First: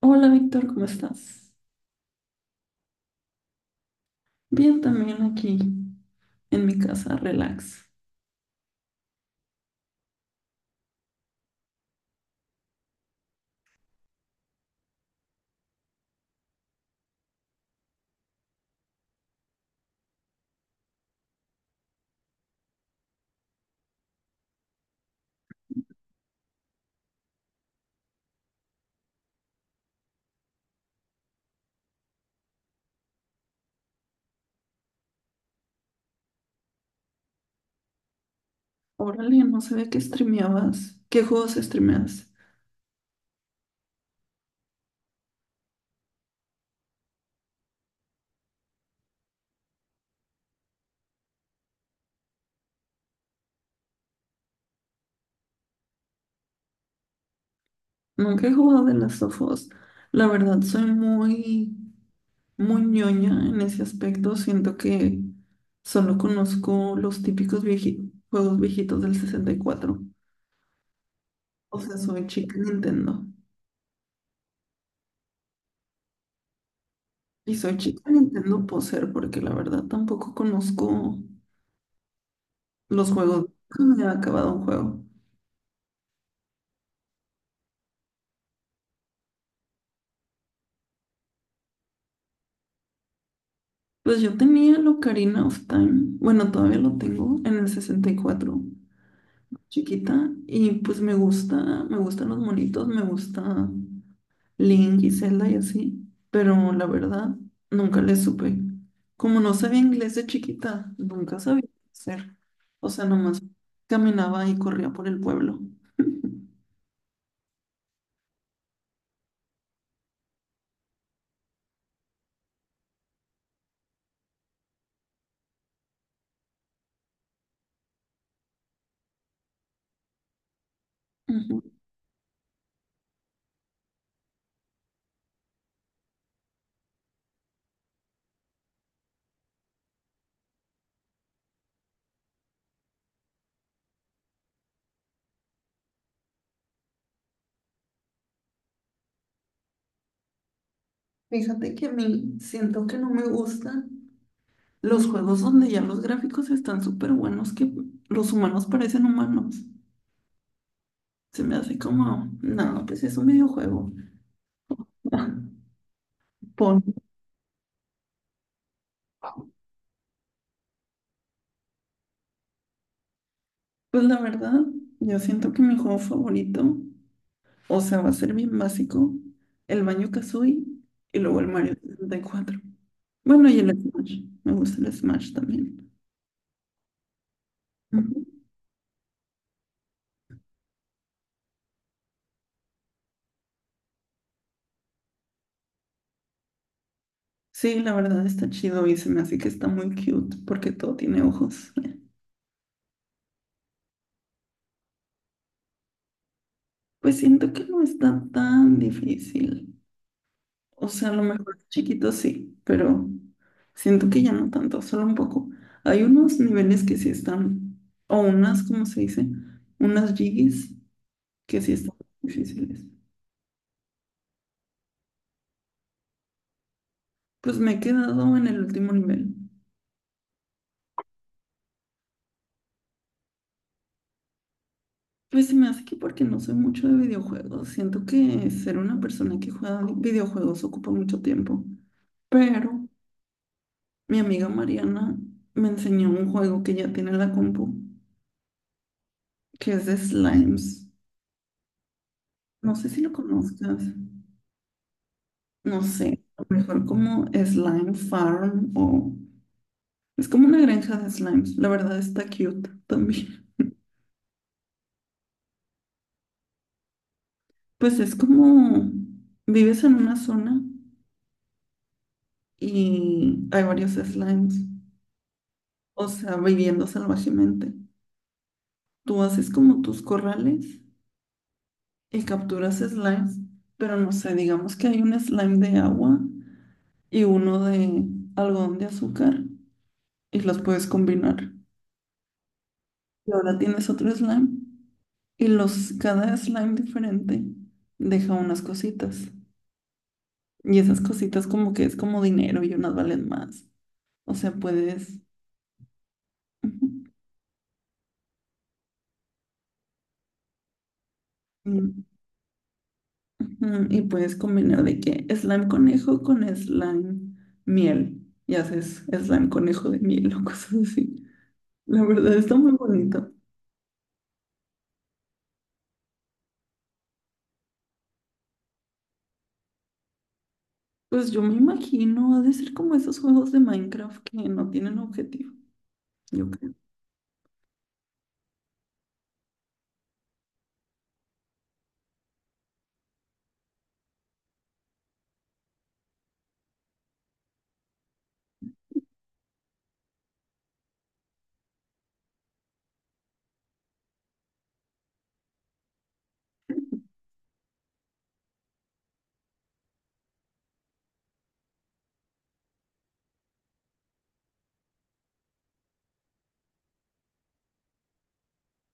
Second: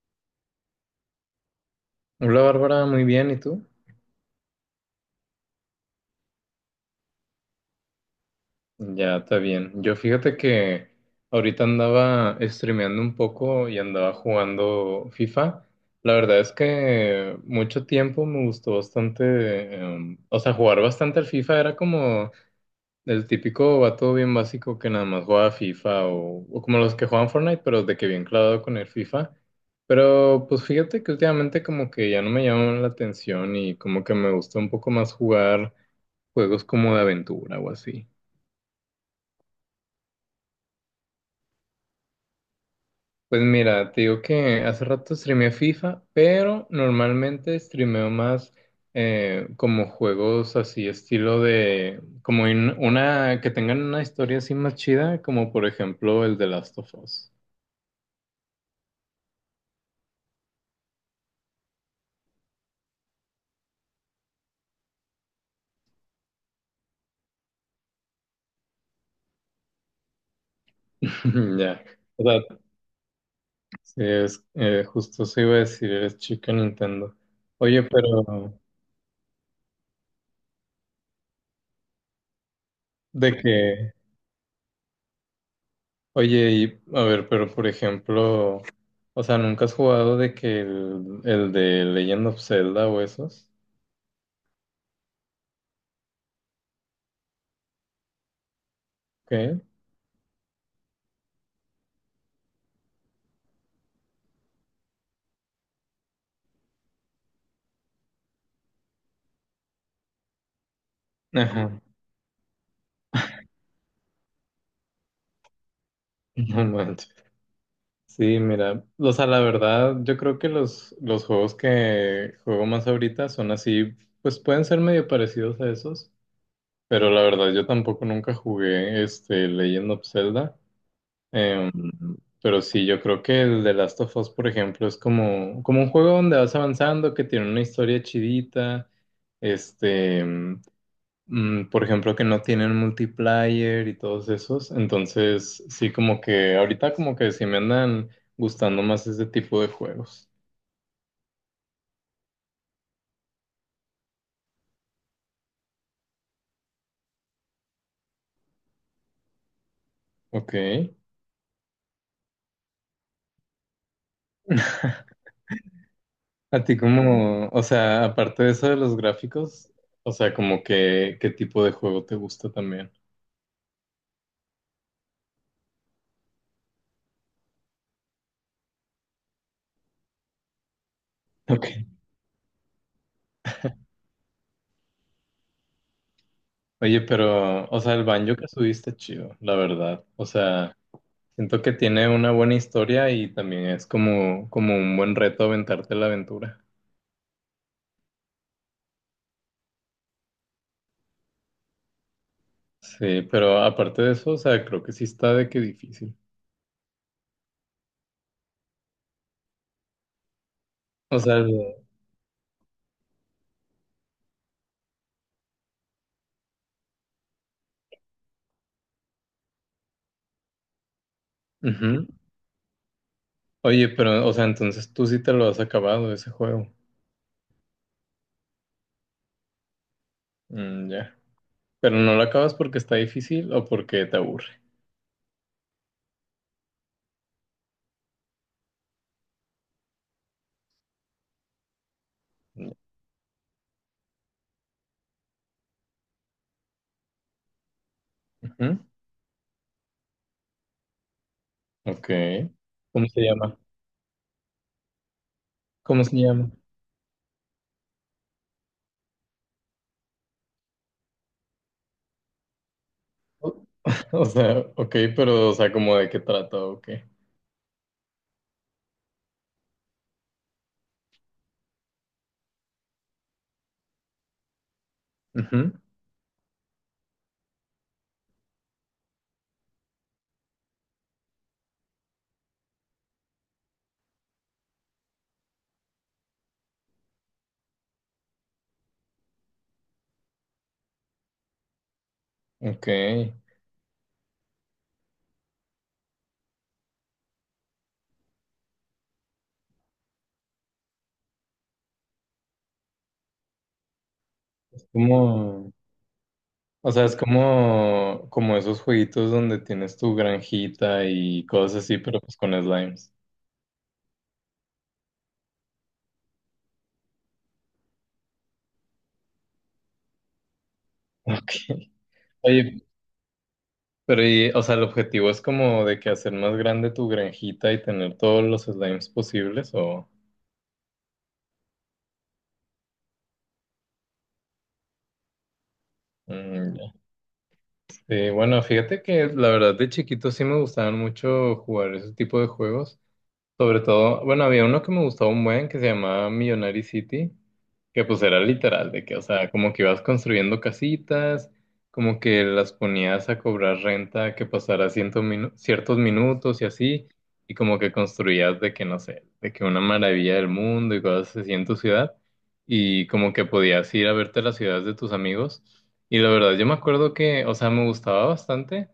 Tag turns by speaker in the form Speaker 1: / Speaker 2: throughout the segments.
Speaker 1: Hola Víctor, ¿cómo estás?
Speaker 2: Hola Bárbara, muy bien, ¿y tú?
Speaker 1: Bien, también aquí en mi casa, relax.
Speaker 2: Ya, está bien. Yo fíjate que ahorita andaba streameando un poco y andaba jugando FIFA. La verdad es que mucho tiempo me gustó bastante, o sea, jugar bastante al FIFA era como el típico vato bien básico que nada más jugaba FIFA o como los que juegan Fortnite, pero de que bien clavado con el FIFA. Pero pues fíjate que últimamente como que ya no me llama la atención y como que me gusta un poco más jugar. Juegos como de aventura o así.
Speaker 1: Órale, no sabía que streameabas. ¿Qué juegos streameas?
Speaker 2: Pues mira, te digo que hace rato streameé FIFA, pero normalmente streameo más como juegos así, estilo de, como una, que tengan una historia así más chida, como por ejemplo el de Last of Us.
Speaker 1: Nunca he jugado de las of Us. La verdad, soy muy, muy ñoña en ese aspecto. Siento que solo conozco los típicos juegos viejitos del 64. O
Speaker 2: Ya.
Speaker 1: sea,
Speaker 2: O
Speaker 1: soy
Speaker 2: sea,
Speaker 1: chica Nintendo.
Speaker 2: sí, es, justo se iba a decir, eres chica Nintendo.
Speaker 1: Y soy
Speaker 2: Oye,
Speaker 1: chica
Speaker 2: pero
Speaker 1: Nintendo poser porque la verdad tampoco conozco los
Speaker 2: de
Speaker 1: juegos.
Speaker 2: qué.
Speaker 1: Nunca me ha acabado un juego.
Speaker 2: Oye, y a ver, pero por ejemplo, o sea, ¿nunca has jugado de que el de Legend of Zelda o esos?
Speaker 1: Pues yo tenía el Ocarina of Time. Bueno, todavía lo tengo en el 64
Speaker 2: ¿Qué?
Speaker 1: chiquita. Y pues me gusta, me gustan los monitos, me gusta Link y Zelda y así. Pero la verdad, nunca le supe. Como no sabía inglés de chiquita, nunca sabía
Speaker 2: Ajá.
Speaker 1: qué hacer. O sea, nomás caminaba y corría por el pueblo.
Speaker 2: No manches. Sí, mira, o sea, la verdad, yo creo que los juegos que juego más ahorita son así, pues pueden ser medio parecidos a esos, pero la verdad yo tampoco nunca jugué este Legend of Zelda.
Speaker 1: Ujú.
Speaker 2: Em, pero sí, yo creo que el de Last of Us, por ejemplo, es como un juego donde vas avanzando, que tiene una historia chidita, este, por ejemplo, que no tienen multiplayer y todos esos. Entonces, sí, como que ahorita como que sí me andan gustando más ese tipo de juegos.
Speaker 1: Fíjate que a mí siento que no me gustan los juegos donde ya los gráficos están súper buenos, que los humanos parecen humanos.
Speaker 2: Ok.
Speaker 1: Se me hace como, no, pues es un videojuego.
Speaker 2: A ti
Speaker 1: Pon,
Speaker 2: como, o sea, aparte de eso de los gráficos, o sea, como que, ¿qué tipo de juego te gusta también?
Speaker 1: pues la verdad, yo siento que mi juego favorito, o sea, va a ser bien básico, el Banjo Kazooie y luego el
Speaker 2: Ok.
Speaker 1: Mario 64. Bueno, y el Smash, me gusta el Smash también.
Speaker 2: Oye, pero, o sea, el
Speaker 1: Ujú.
Speaker 2: banjo que subiste, chido, la verdad. O sea, siento que tiene una buena historia y también es como un buen reto aventarte la aventura.
Speaker 1: Sí, la verdad está chido y se me hace que está muy cute porque todo tiene ojos.
Speaker 2: Sí, pero aparte de eso, o sea, creo que sí está de que difícil.
Speaker 1: Pues siento que no está tan difícil. O sea, a
Speaker 2: O
Speaker 1: lo
Speaker 2: sea,
Speaker 1: mejor chiquito sí, pero siento que ya no tanto, solo un poco. Hay unos niveles que sí están, o unas, ¿cómo se dice? Unas jiggies que sí están
Speaker 2: ujú.
Speaker 1: difíciles.
Speaker 2: Oye, pero, o sea, entonces tú sí te lo has acabado ese juego.
Speaker 1: Pues me he quedado en el último nivel.
Speaker 2: Mm, ya. Pero no lo acabas porque está difícil o porque te aburre.
Speaker 1: Pues se me hace que porque no soy mucho de videojuegos. Siento que ser una persona que juega videojuegos ocupa mucho tiempo. Pero mi amiga Mariana me enseñó un juego que ya tiene en la compu.
Speaker 2: Ujú.
Speaker 1: Que es de slimes.
Speaker 2: Ok.
Speaker 1: No sé si
Speaker 2: ¿Cómo
Speaker 1: lo
Speaker 2: se llama?
Speaker 1: conozcas. No
Speaker 2: ¿Cómo se
Speaker 1: sé, a
Speaker 2: llama?
Speaker 1: lo mejor como Slime Farm o... Es como una granja de slimes. La verdad está cute también.
Speaker 2: O o sea, ok, pero, o sea, ¿como de qué trata? Ok.
Speaker 1: Pues es como... Vives en una zona y hay varios slimes.
Speaker 2: Ujú.
Speaker 1: O sea, viviendo salvajemente. Tú haces como tus corrales y capturas slimes. Pero no sé, digamos que hay un slime de agua y uno de algodón de azúcar y los puedes combinar.
Speaker 2: Ok,
Speaker 1: Y
Speaker 2: es
Speaker 1: ahora tienes otro slime. Y cada slime diferente deja unas cositas. Y esas cositas como que es como dinero y unas valen más. O sea, puedes...
Speaker 2: como,
Speaker 1: Ujú.
Speaker 2: o sea, es como esos jueguitos donde tienes tu granjita y cosas así,
Speaker 1: mm,
Speaker 2: pero pues con slimes.
Speaker 1: Y puedes combinar de que slime conejo con slime miel. Y haces slime conejo de miel o cosas así.
Speaker 2: Ok.
Speaker 1: La verdad está muy
Speaker 2: Oye,
Speaker 1: bonito.
Speaker 2: pero y, o sea, el objetivo es como de que hacer más grande tu granjita y tener todos los slimes posibles o...
Speaker 1: Pues yo me imagino, ha de ser como esos juegos de Minecraft que no tienen objetivo. Yo creo.
Speaker 2: Mm, ya. Sí, bueno, fíjate que la verdad de chiquito sí me gustaban mucho jugar ese tipo de juegos. Sobre todo, bueno, había uno que me gustaba un buen que se llamaba Millionary City, que pues era literal, de que, o sea, como que ibas construyendo casitas, como que las ponías a cobrar renta que pasara ciertos minutos y así, y como que construías de que, no sé, de que una maravilla del mundo y cosas así en tu ciudad, y como que podías ir a verte las ciudades de tus amigos. Y la verdad, yo me acuerdo que, o sea, me gustaba bastante.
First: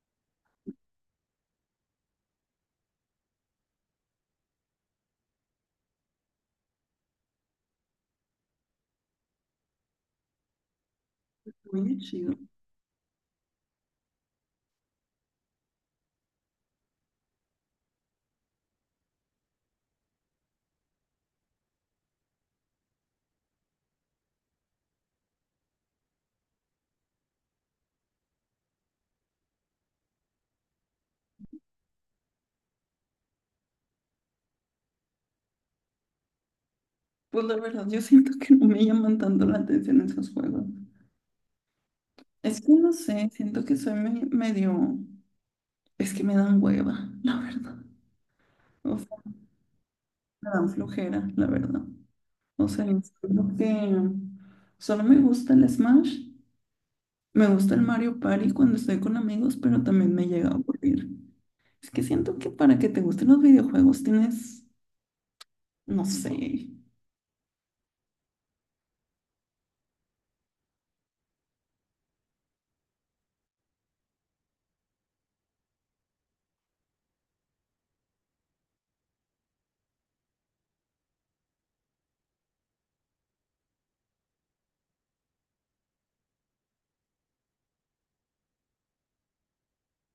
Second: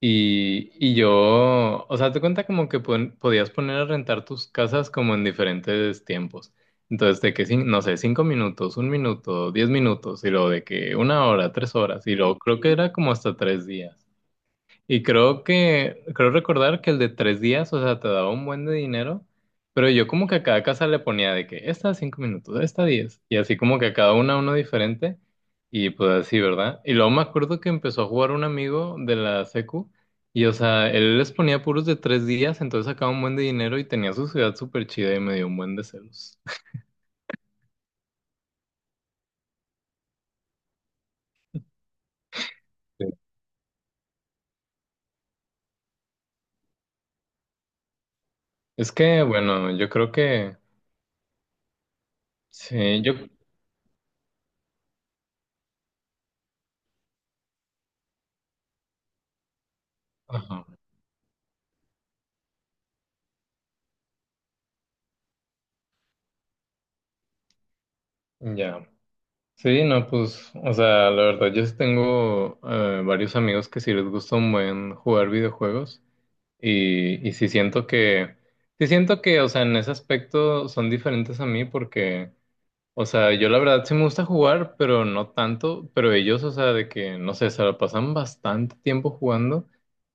Speaker 2: Y yo, o sea, te cuenta como que podías poner a rentar tus casas como en diferentes tiempos. Entonces, de que, no sé, 5 minutos, 1 minuto, 10 minutos, y luego de que 1 hora, tres
Speaker 1: Muy
Speaker 2: horas, y
Speaker 1: chido.
Speaker 2: luego creo que era como hasta 3 días. Y creo recordar que el de 3 días, o sea, te daba un buen de dinero, pero yo como que a cada casa le ponía de que esta 5 minutos, esta 10, y así como que a cada una uno diferente, y pues así, ¿verdad? Y luego me acuerdo que empezó a jugar un amigo de la secu, y o sea, él les ponía puros de 3 días, entonces sacaba un buen de dinero y tenía su ciudad súper chida y me dio un buen de celos.
Speaker 1: Pues la verdad, yo siento que no me llaman tanto la atención esos juegos. Es que no
Speaker 2: Sí.
Speaker 1: sé, siento que soy medio... Es que me dan hueva, la verdad.
Speaker 2: Es
Speaker 1: O sea,
Speaker 2: que, bueno, yo creo
Speaker 1: me
Speaker 2: que,
Speaker 1: dan flojera, la verdad. O sea,
Speaker 2: sí, yo,
Speaker 1: siento que solo me gusta el Smash, me gusta el Mario Party cuando estoy con amigos, pero también me llega a
Speaker 2: ajá,
Speaker 1: aburrir. Es que siento que para que te gusten los videojuegos tienes, no sé.
Speaker 2: ya. Sí, no, pues, o sea, la verdad, yo sí tengo varios amigos que sí les gusta un buen jugar videojuegos y sí siento que, o sea, en ese aspecto son diferentes a mí porque, o sea, yo la verdad sí me gusta jugar, pero no tanto, pero ellos, o sea, de que, no sé, se la pasan bastante tiempo jugando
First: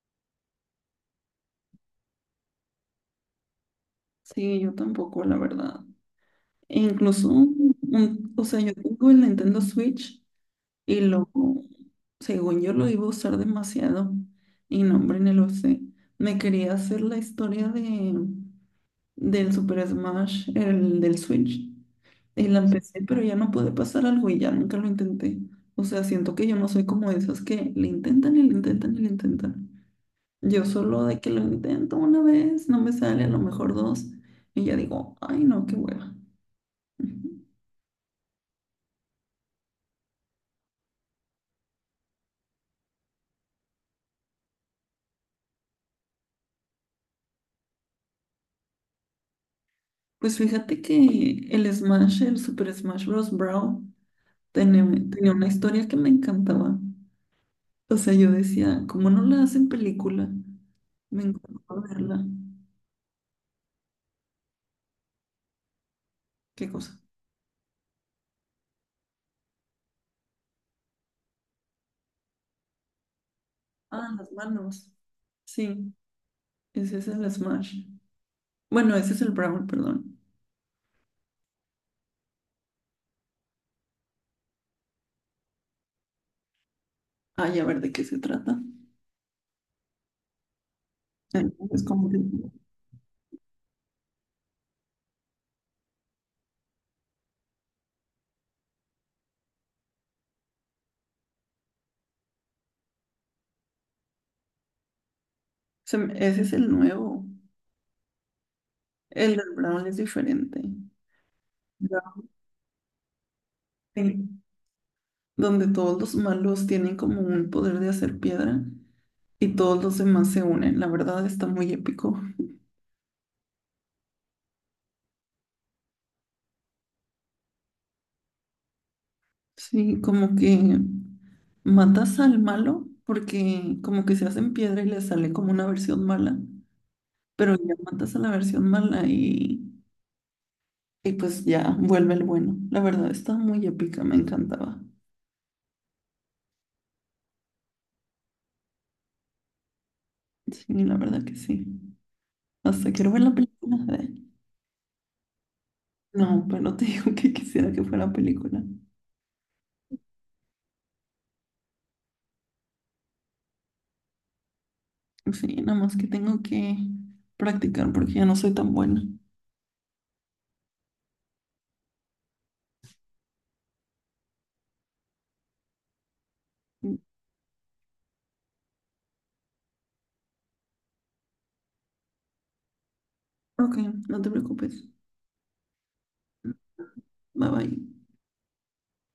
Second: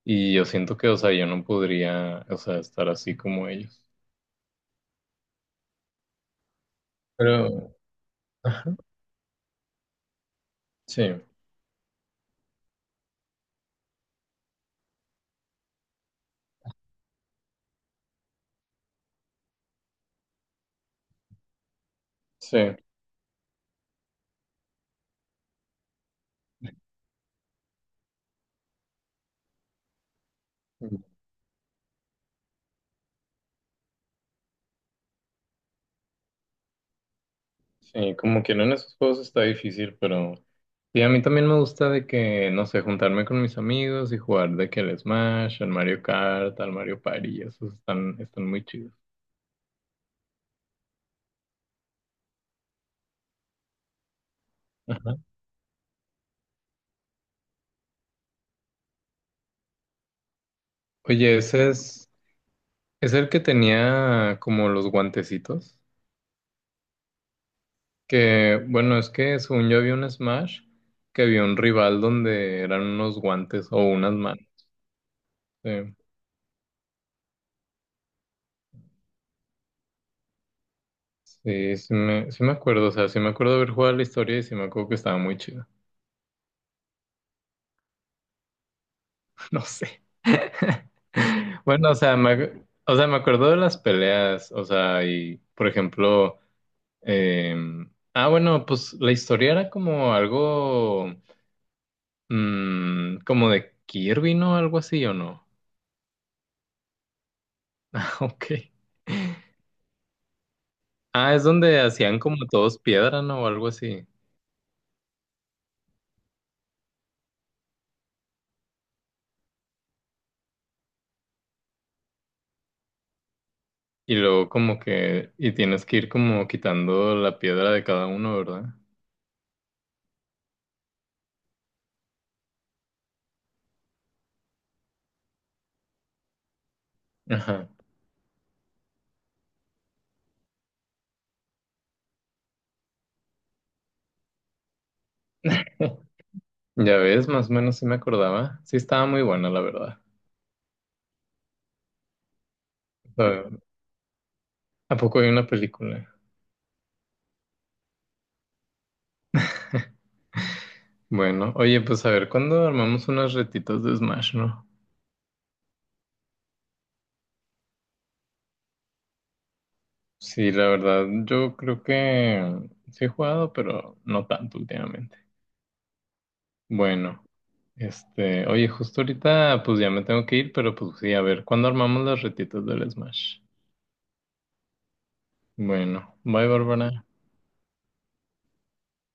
Speaker 2: y yo siento que, o sea, yo no podría, o sea, estar así como ellos.
Speaker 1: Sí, yo tampoco, la verdad. E incluso,
Speaker 2: Pero,
Speaker 1: o sea, yo
Speaker 2: ajá,
Speaker 1: tengo el Nintendo Switch. Y
Speaker 2: sí,
Speaker 1: lo, Según yo, lo iba a usar demasiado. Y no, hombre, ni lo sé. Me quería hacer la historia del Super Smash, el del Switch. Y la
Speaker 2: sí.
Speaker 1: empecé, pero ya no pude pasar algo y ya nunca lo intenté. O sea, siento que yo no soy como esas que le intentan y le intentan y le intentan. Yo solo de que lo intento una vez, no me sale, a lo mejor dos. Y ya digo, ay, no, qué hueva. Ujú.
Speaker 2: Sí, como que no en esos juegos está difícil, pero sí, a mí también me gusta de que, no sé, juntarme con mis amigos y jugar de que el Smash, al Mario Kart, al Mario Party, esos están muy chidos.
Speaker 1: Pues fíjate que el Smash, el Super Smash Bros. Brawl. Tenía,
Speaker 2: Ajá.
Speaker 1: tenía una historia que me encantaba. O sea, yo decía, ¿cómo no la hacen película? Me
Speaker 2: Oye, ese
Speaker 1: encantó
Speaker 2: es,
Speaker 1: verla.
Speaker 2: es el que tenía como los guantecitos,
Speaker 1: ¿Qué cosa?
Speaker 2: que bueno, es que según yo había un Smash, que había un rival donde eran unos guantes o unas
Speaker 1: Ah, las
Speaker 2: manos.
Speaker 1: manos.
Speaker 2: Sí,
Speaker 1: Sí, ese es el Smash. Bueno, ese es el Brawl, perdón.
Speaker 2: sí, sí me acuerdo, o sea, sí me acuerdo haber jugado la historia y sí me acuerdo que estaba muy chido,
Speaker 1: Ay, a ver de qué se trata.
Speaker 2: no sé.
Speaker 1: Eh, Es
Speaker 2: Bueno, o
Speaker 1: como
Speaker 2: sea, o sea, me acuerdo de las peleas, o sea, y por ejemplo, ah, bueno, pues la historia era como algo, como de Kirby, ¿no? Algo así, ¿o no?
Speaker 1: ese es el nuevo.
Speaker 2: Ok.
Speaker 1: El del Brawl es diferente.
Speaker 2: Ah, es donde
Speaker 1: Ya.
Speaker 2: hacían como todos piedra, ¿no? O algo así.
Speaker 1: Sí, donde todos los malos tienen como un poder de hacer piedra y todos los demás se unen. La verdad está muy épico.
Speaker 2: Y luego como que, y tienes que ir como quitando la piedra de cada uno, ¿verdad?
Speaker 1: Sí, como que matas al malo porque como que se hacen piedra y le sale como una versión mala, pero
Speaker 2: Ajá.
Speaker 1: ya matas a la versión mala y pues ya vuelve el bueno. La verdad está muy épica, me encantaba.
Speaker 2: Ya ves, más o menos sí me acordaba. Sí estaba muy buena, la verdad.
Speaker 1: Sí, la verdad que sí. Hasta quiero
Speaker 2: O
Speaker 1: ver la
Speaker 2: sea,
Speaker 1: película de...
Speaker 2: ¿a poco hay una película?
Speaker 1: No, pero te digo que quisiera que fuera película.
Speaker 2: Bueno, oye, pues a ver, ¿cuándo armamos unas retitas de Smash, no?
Speaker 1: Sí, nada más que tengo que practicar porque ya no soy tan buena.
Speaker 2: Sí, la verdad, yo creo que sí he jugado, pero no tanto últimamente. Bueno, este, oye, justo ahorita pues ya me tengo que ir, pero pues sí, a ver, ¿cuándo armamos las retitas del Smash?
Speaker 1: Ok, no te preocupes.
Speaker 2: Bueno, bye, Bárbara.
Speaker 1: Bye bye.